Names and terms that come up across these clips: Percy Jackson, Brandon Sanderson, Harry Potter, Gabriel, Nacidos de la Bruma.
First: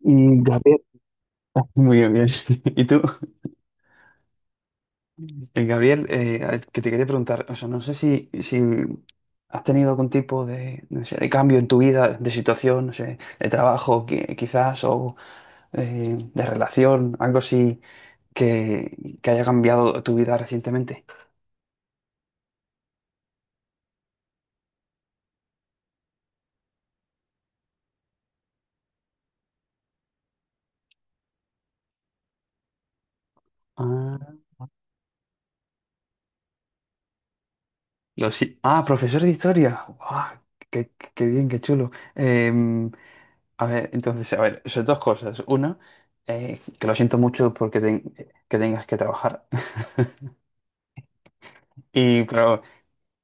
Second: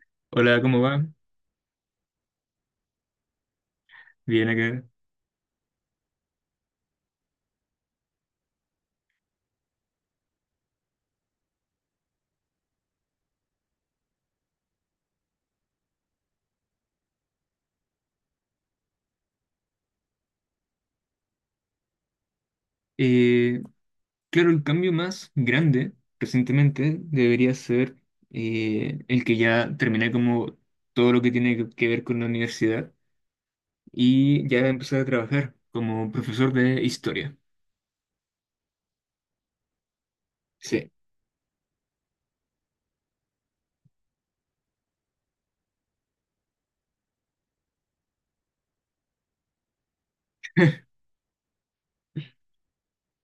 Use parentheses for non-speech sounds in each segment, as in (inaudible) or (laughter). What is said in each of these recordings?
Mm, Hola, Gabriel, ¿cómo va? muy bien, bien. (laughs) ¿Y tú? Bien acá. El Gabriel, a ver, que te quería preguntar, o sea, no sé si has tenido algún tipo de, no sé, de cambio en tu vida, de situación, no sé, de trabajo quizás, o de relación, algo así que haya cambiado tu vida recientemente. Eh, claro, el cambio más grande recientemente debería ser el que ya terminé como todo lo que tiene que ver con la universidad Ah, y ya empecé a trabajar como profesor de historia. lo sí. Ah, profesor de historia. Guau, Sí, qué bien, qué chulo. A ver, entonces, a ver, son dos cosas. Una, que lo siento mucho porque que tengas que trabajar. (laughs) Y, claro,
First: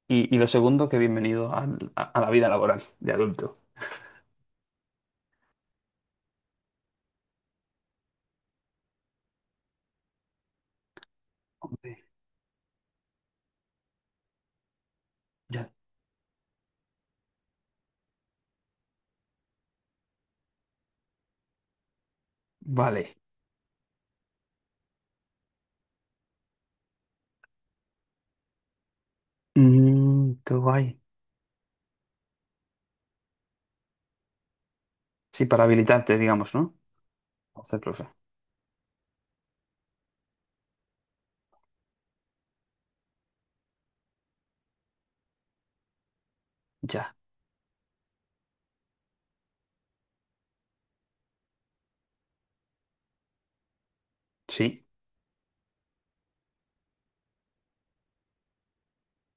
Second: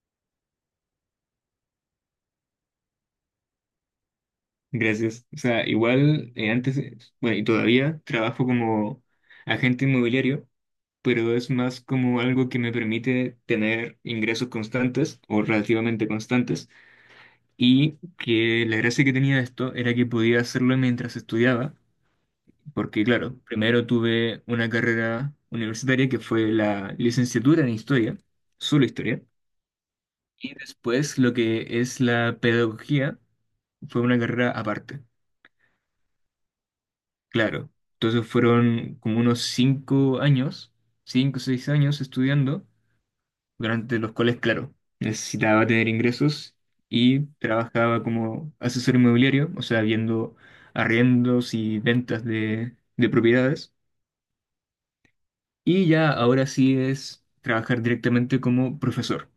y lo segundo, que bienvenido al- a la vida laboral de adulto. gracias. O sea, igual antes, bueno, y todavía trabajo como agente inmobiliario, pero es más Hombre, como algo que me permite tener ingresos constantes o ya. relativamente constantes. Y que la gracia que tenía esto era que podía hacerlo mientras estudiaba, porque Vale. claro, primero tuve una carrera universitaria que fue la licenciatura en historia, solo historia, Mm, y qué guay. después lo que es la pedagogía fue una carrera aparte, Sí, para habilitarte, digamos, ¿no? Para claro. ser profe. Entonces fueron como unos 5 años, 5 o 6 años estudiando durante los cuales, claro, necesitaba tener ingresos Ya. y trabajaba como asesor inmobiliario, o sea, viendo arriendos y ventas de propiedades. Sí. Y ya ahora sí es trabajar directamente como profesor.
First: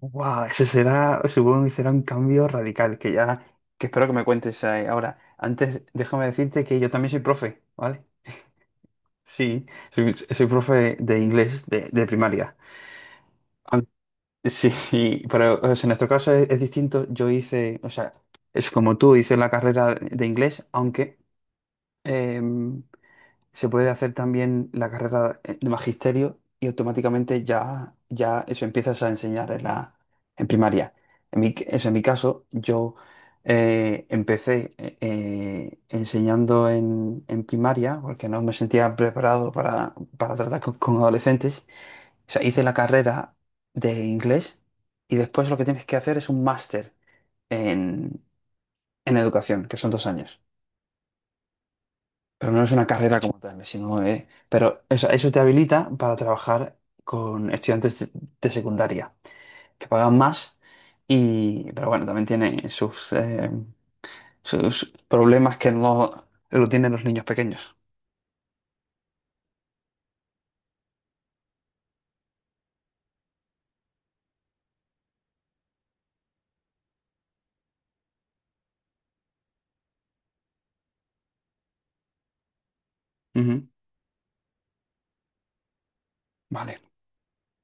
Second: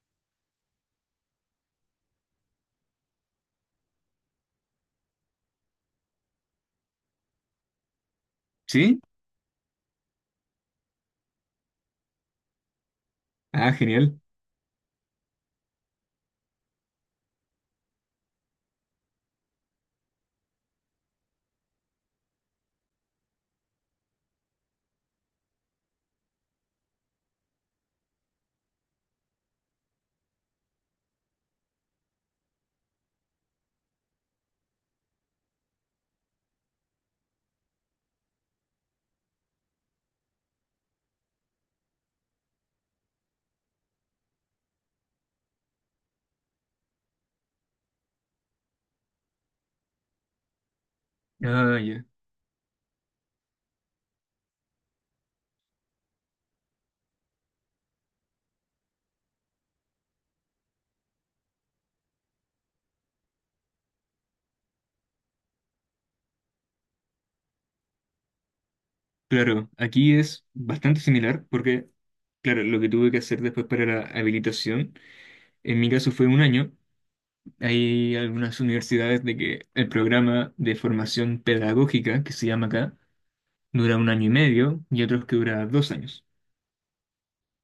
Wow, eso será, supongo que será un cambio radical, que ya, que espero que me cuentes ahora. Antes, déjame decirte que yo también soy profe, ¿vale? ¿Sí? Sí, soy profe de inglés de primaria. Ah, An- genial. (laughs) Sí, pero o sea, en nuestro caso es, distinto. Yo hice, o sea, es como tú, hice la carrera de inglés, aunque, em, se puede hacer también la carrera de magisterio y automáticamente ya eso empiezas a enseñar en primaria. Eso en mi caso, yo empecé enseñando en primaria porque no me sentía preparado para tratar con adolescentes. O sea, hice la carrera de inglés y después lo que tienes que hacer es un máster en, en educación, que son 2 años. Ah, ya. Pero no es una carrera como tal, sino, pero eso te habilita para trabajar con estudiantes de secundaria, que pagan más, y, pero bueno, también tiene sus problemas que no lo tienen los niños pequeños. Claro, aquí es bastante similar porque, claro, lo que tuve que hacer después para la habilitación, en mi caso fue 1 año. Hay algunas universidades de que el programa de formación pedagógica, que se llama acá, Ujú. dura un año y medio y otros que dura 2 años. Vale,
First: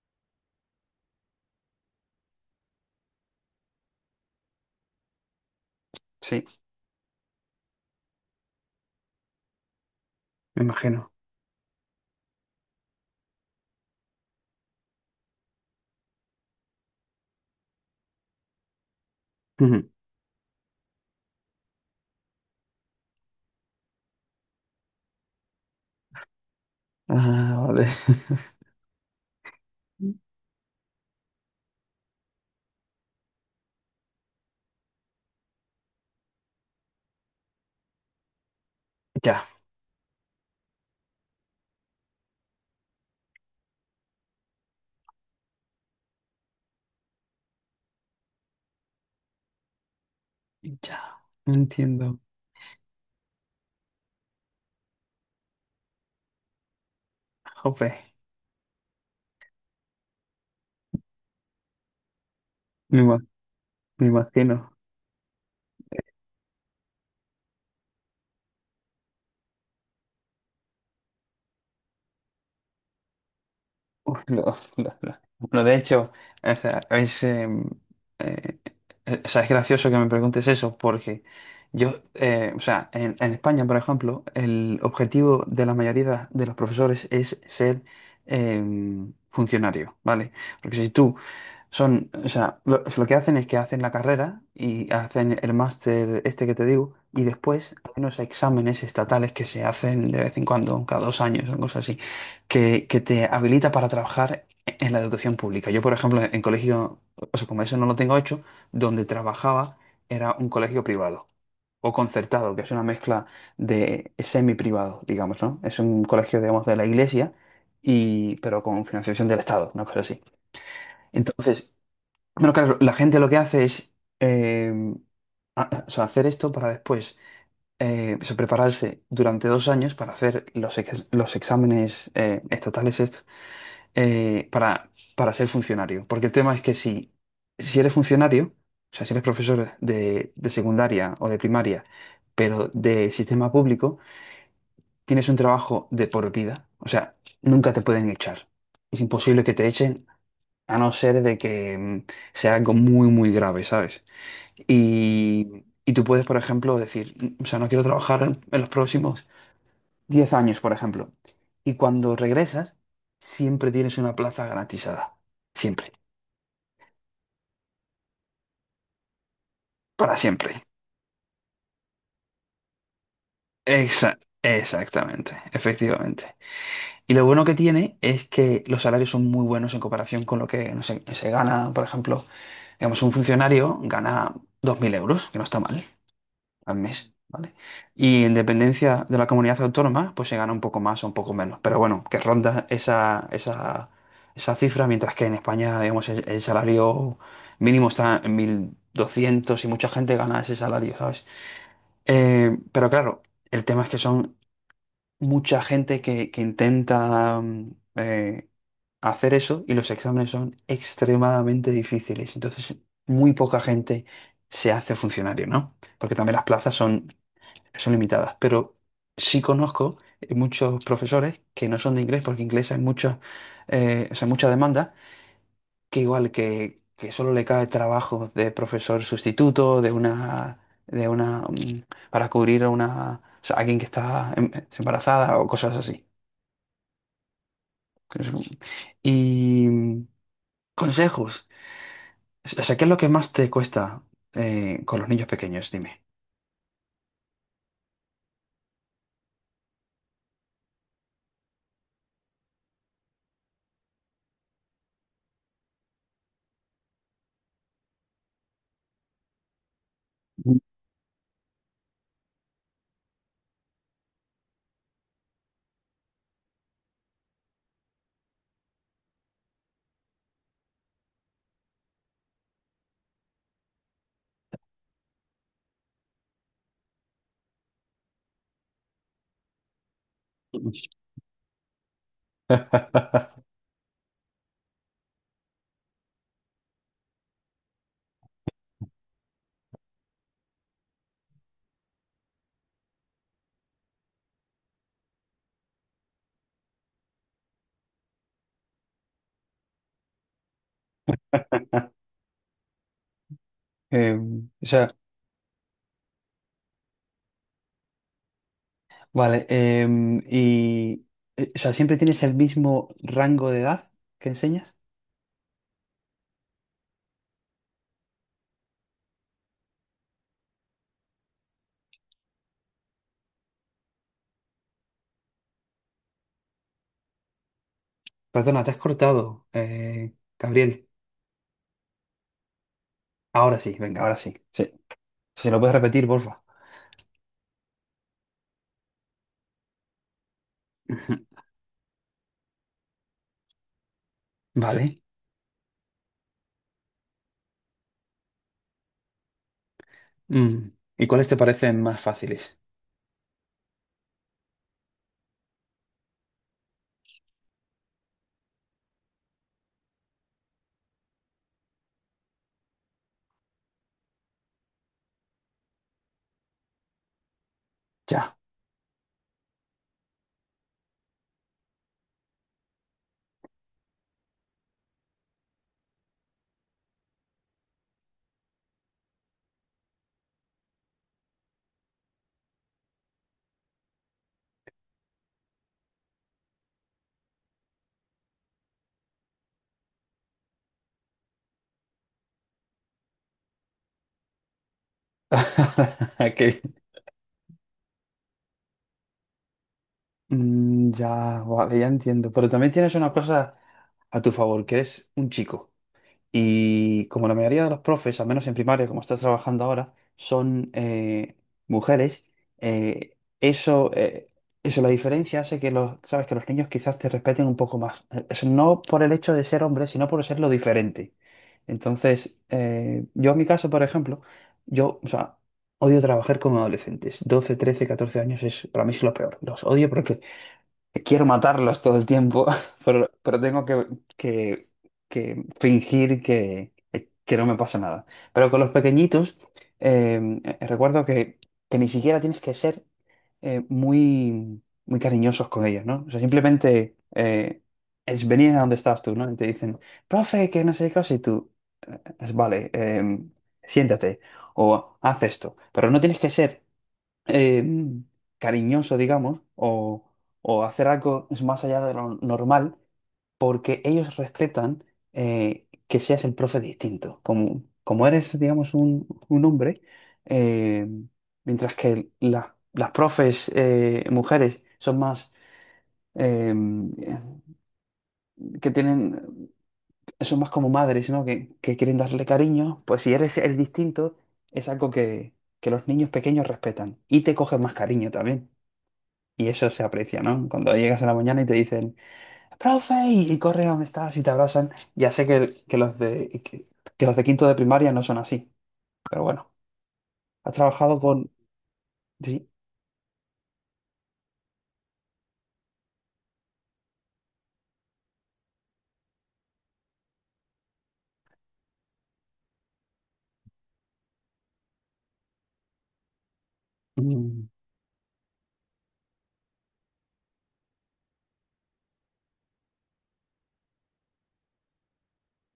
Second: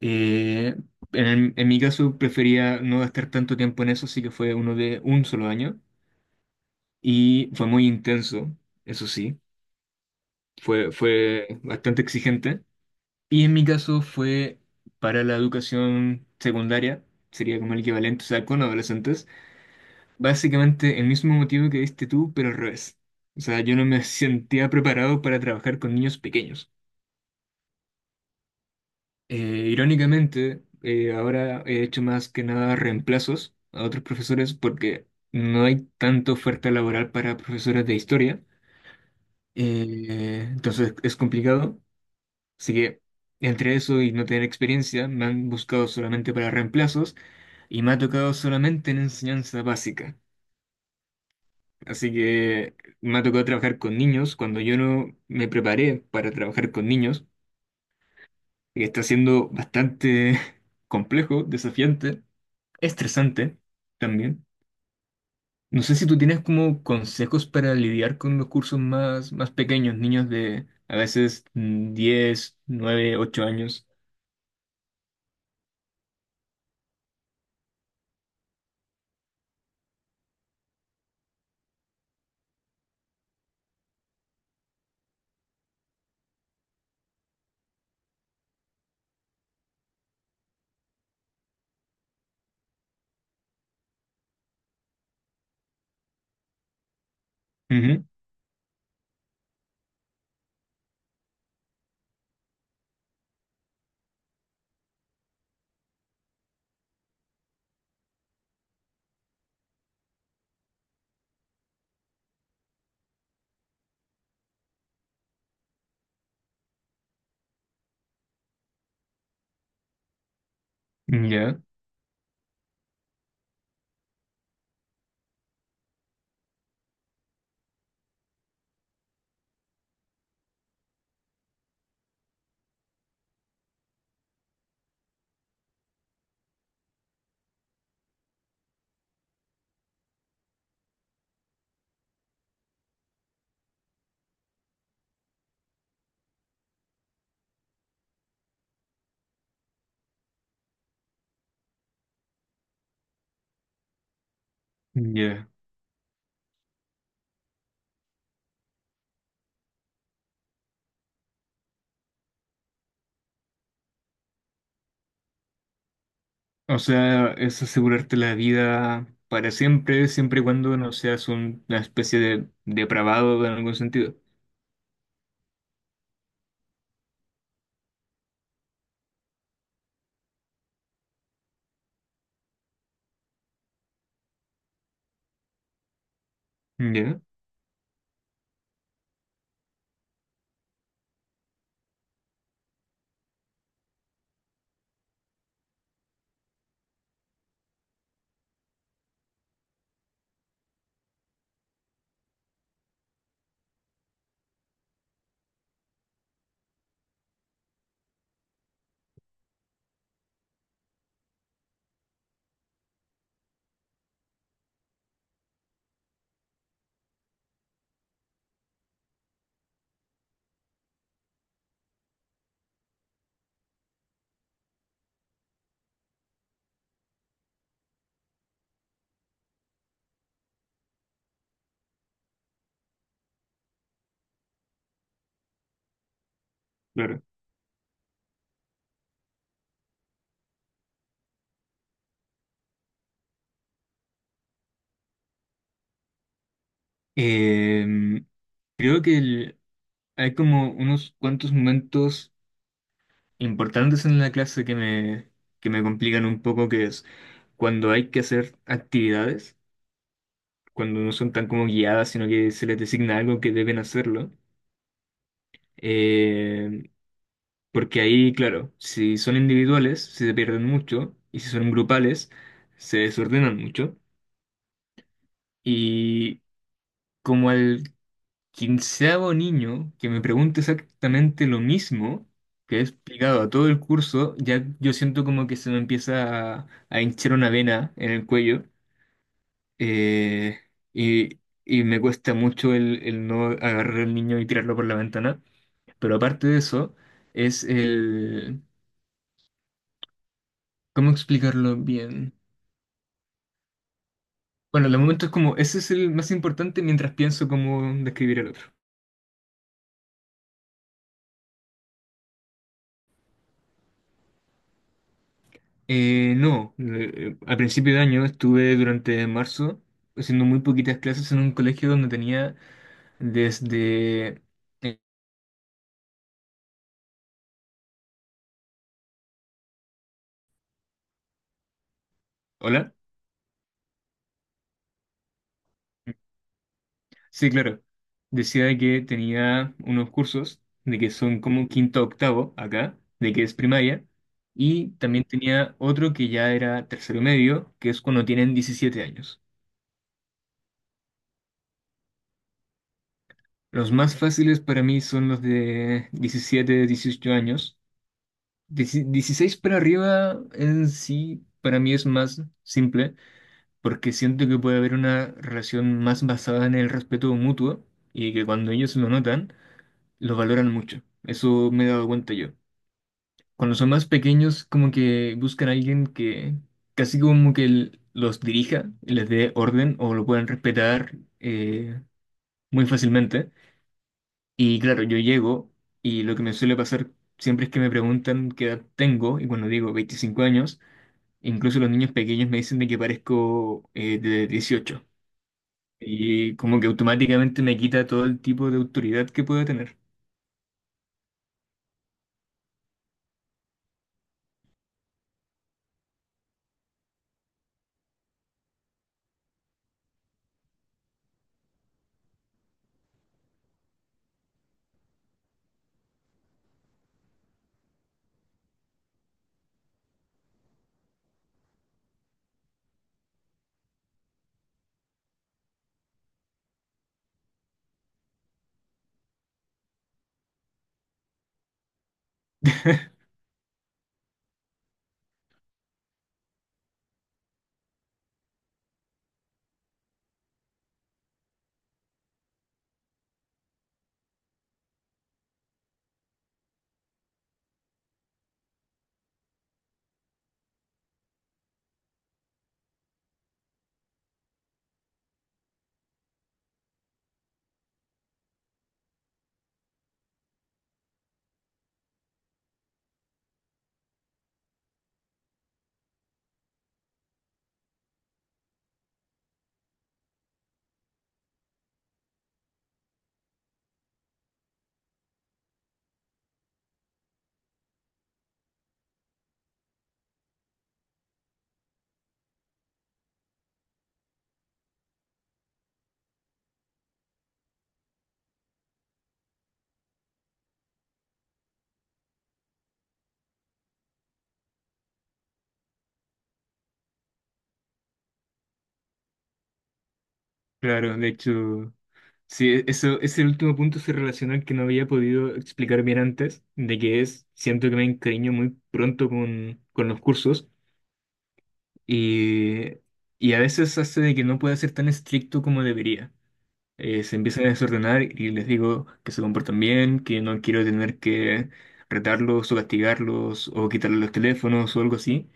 Eh, en mi caso prefería no gastar tanto tiempo en eso, así que fue uno de 1 solo año sí, y fue muy intenso, eso sí, me imagino. fue bastante exigente. Y en mi caso fue para la educación secundaria, sería como el equivalente, o sea, con adolescentes, Ujú. básicamente el mismo motivo que diste tú, pero al revés. O sea, yo no me sentía preparado para trabajar con niños pequeños. Ah, vale. (laughs) Irónicamente, ahora he hecho más que nada reemplazos a otros profesores porque no hay tanta oferta laboral para profesores de historia. Ya, Entonces es complicado. Así que entre eso y no tener experiencia, me han buscado solamente para reemplazos y me ha tocado solamente en enseñanza básica. ya, no Así entiendo. que me ha tocado trabajar con niños cuando yo no me preparé para trabajar con niños, Jope, que está siendo bastante (laughs) complejo, desafiante. me ima- Estresante me también. imagino. No sé si tú tienes como consejos para lidiar con los cursos más, más pequeños, niños de a veces 10, 9, 8 años. Uf, (laughs) Bueno, de hecho, o sea, eh, o sea, es gracioso que me preguntes eso, porque yo, o sea, en España, por ejemplo, el objetivo de la mayoría de los profesores es ser eh, funcionario, ¿vale? Porque si tú son, o sea, lo que hacen es que hacen la carrera y hacen el máster este que te digo, y después hay Ujú, unos exámenes estatales que se hacen de vez en cuando, cada 2 años, o cosas así, que te habilita para trabajar en la educación pública. Yo, por ejemplo, en colegio, o sea, como eso no lo tengo hecho, donde trabajaba era un colegio privado o concertado, que es una mezcla de semi-privado, digamos, ¿no? Es un colegio, digamos, de la iglesia, y, pero con financiación del Estado, una cosa así. ya, Entonces, bueno, claro, la gente lo que hace es eh, o sea, hacer esto para después o prepararse durante 2 años para hacer los exámenes estatales estos, para ser funcionario. Porque el tema es que si eres funcionario, o sea, si eres profesor de secundaria o de primaria, pero de sistema público, tienes un trabajo de por vida. O sea, nunca te pueden echar. Es imposible que te echen a no ser de que sea algo muy, muy grave, ¿sabes? ya. Y tú puedes, por ejemplo, decir, O sea, no quiero trabajar en, los próximos 10 años, por ejemplo. Y cuando regresas, siempre tienes una plaza garantizada. Siempre. O sea, es asegurarte la vida para siempre, Para siempre y siempre. cuando no seas un- una especie de depravado en algún sentido. Exactamente. Efectivamente. Y lo bueno que tiene es que los salarios son muy buenos en comparación con lo que no sé, se gana, por ejemplo, digamos, un funcionario gana 2.000 euros, que no está mal, al mes, Ya, ¿vale? Y en dependencia de la comunidad autónoma, pues se gana un poco más o un poco menos. Pero bueno, que ronda esa, cifra, mientras que en España, digamos, el salario mínimo está en 1.200 y mucha gente gana ese salario, ¿sabes? Pero claro, el tema es que son mucha gente que intenta hacer eso y los exámenes son extremadamente difíciles. Entonces, muy poca gente se hace funcionario, ¿no? Porque también las plazas son limitadas, pero sí conozco muchos profesores que no son de inglés, porque inglés hay mucha, o sea, mucha demanda, que igual que solo le cae trabajo de profesor sustituto, de una, mm, para cubrir a una, o sea, alguien que está embarazada o cosas así. claro. Y consejos. O sea, ¿qué es lo que más te cuesta con los niños pequeños? Dime. Em, Creo que hay como unos cuantos momentos importantes en la clase que me complican un poco, que es cuando hay que hacer actividades, cuando no son tan como guiadas, sino que se les designa algo que deben hacerlo. Eh, Porque ahí, claro, si son individuales, se pierden mucho, y si son grupales, se desordenan mucho. Y como al quinceavo niño que me pregunte exactamente lo mismo que he explicado a (laughs) todo el curso, ya yo siento como que se me empieza a hinchar una vena en el cuello eh, y, y me cuesta mucho el no agarrar al niño y tirarlo por la ventana. Pero aparte de eso, es el... ¿Cómo explicarlo bien? Eh, o sea, Bueno, de momento es como, ese es el más importante mientras pienso cómo describir el otro. Vale, y o sea, ¿siempre tienes el mismo rango de edad que enseñas? No, al principio de año estuve durante marzo haciendo muy poquitas clases en un colegio donde tenía desde... eh, Perdona, te has cortado, Gabriel. ¿Hola? Ahora sí, venga, ahora sí. Sí. Si lo puedes repetir, porfa. Sí, claro. Decía que tenía unos cursos de que Ujú. son como quinto a octavo acá, de que es primaria, (laughs) y Vale. también tenía otro que ya era tercero medio, que es cuando tienen 17 años. Mm. ¿Y cuáles te parecen más fáciles? Los más fáciles para mí son los de 17 18 años. Dieci- 16 para arriba en sí para mí es más simple porque siento que puede haber una relación más basada en el respeto mutuo y Ya. que cuando ellos lo notan, lo valoran mucho. Eso me he dado cuenta yo. Cuando son más pequeños, como que buscan a alguien que casi como que los dirija, les dé orden o lo puedan respetar muy fácilmente. Y claro, yo llego y lo que me suele pasar siempre es que me preguntan qué edad tengo y cuando digo 25 años, incluso los niños pequeños me dicen de que parezco de 18. (laughs) Qué Y bien. como que automáticamente me quita todo el tipo de autoridad que pueda tener. Mm, ya, vale, ya entiendo. Pero también tienes una cosa a tu favor, que eres un chico. Y como la mayoría de los profes, al menos en primaria, como estás trabajando ahora, son mujeres, eh, eso, eh, eso, la diferencia hace que los, sabes, que los niños quizás te respeten un poco más. Es no por el hecho de ser hombre, sino por ser lo diferente. Entonces, yo en mi caso, por ejemplo, yo, o sea, odio trabajar con adolescentes. 12, 13, 14 años es, para mí es lo peor. Los odio porque quiero matarlos todo el tiempo, (laughs) pero, (laughs) pero tengo que, que- que fingir que no me pasa nada. Pero con los pequeñitos, recuerdo que ni siquiera tienes que ser muy, muy cariñosos con ellos, ¿no? O sea, simplemente es venir a donde estás tú, ¿no? Y te dicen, profe, que no sé qué cosa, y tú, es, vale, siéntate o haz esto. Pero no tienes que ser eh, cariñoso, digamos, o, hacer algo es más allá de lo normal, porque ellos respetan que seas el profe distinto. Como eres, digamos, un hombre, eh, mientras que las profes mujeres son más, eh, que tienen, son más como madres, ¿no? Que quieren darle cariño, pues si eres el distinto, es algo que los niños pequeños respetan y te cogen más cariño también. Y eso se aprecia, ¿no? Cuando llegas a la mañana y te dicen, profe, y corren a donde estás y te abrazan. Ya sé que los de quinto de primaria no son así, pero bueno, has trabajado Claro, de con. hecho, Sí. sí, eso, ese último punto se relaciona al que no había podido explicar bien antes, de que es, siento que me encariño muy pronto con los cursos y, y a veces hace de que no pueda ser tan estricto como debería. Eh, se Mm, empiezan a desordenar y les digo que se comportan bien, que no quiero tener que retarlos o castigarlos o quitarles los teléfonos o algo así.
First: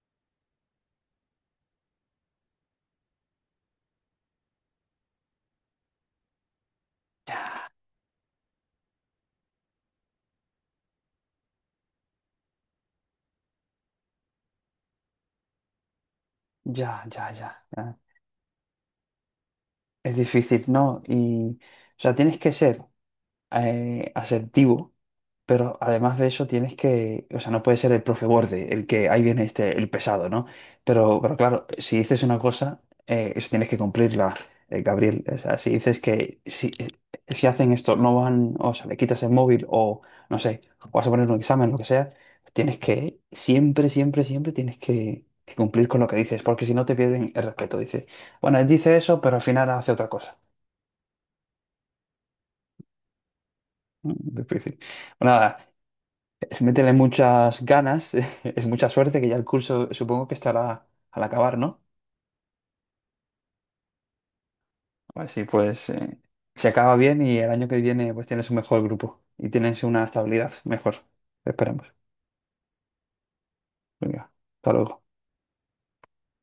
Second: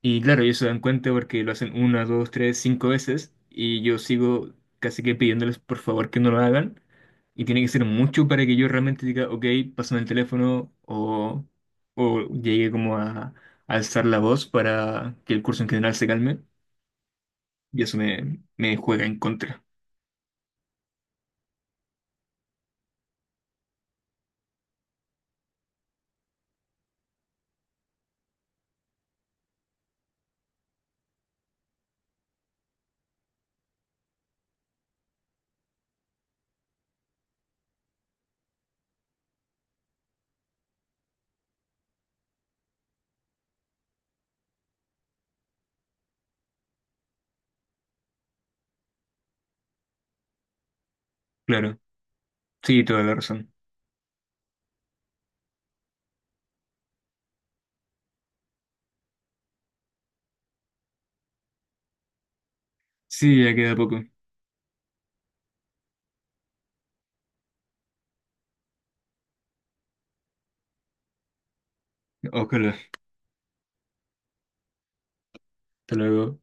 Y claro, ellos se dan cuenta porque lo hacen una, dos, tres, cinco veces y yo sigo casi que pidiéndoles por favor que no lo hagan. Y tiene que ser mucho para que yo realmente diga, ok, pásame el teléfono o llegue como a alzar la voz para que el curso en general se calme. ya, ya, ya, Y eso ya. me, me juega en contra. Es difícil, ¿no? Y, o sea, tienes que ser asertivo. Pero además de eso tienes que, o sea, no puede ser el profe borde, el que ahí viene este, el pesado, ¿no? Pero claro, si dices una cosa, eso tienes que cumplirla, Gabriel. O sea, si dices que si hacen esto, no van, o sea, le quitas el móvil o, no sé, vas a poner un examen, lo que sea, tienes que, siempre, siempre, siempre tienes que cumplir con lo que dices, porque si no te pierden el respeto. Dices, bueno, él dice eso, pero al final hace otra cosa. (laughs) Claro, sí, toda la razón. Difícil. Bueno, nada. Es meterle muchas ganas, (laughs) es mucha suerte que ya el curso supongo que estará al acabar, ¿no? Sí, ya queda poco. Así pues, se acaba bien y el año que viene pues tienes un mejor grupo y tienes una estabilidad mejor. Esperemos. Ojalá. Venga, hasta luego. Hasta luego.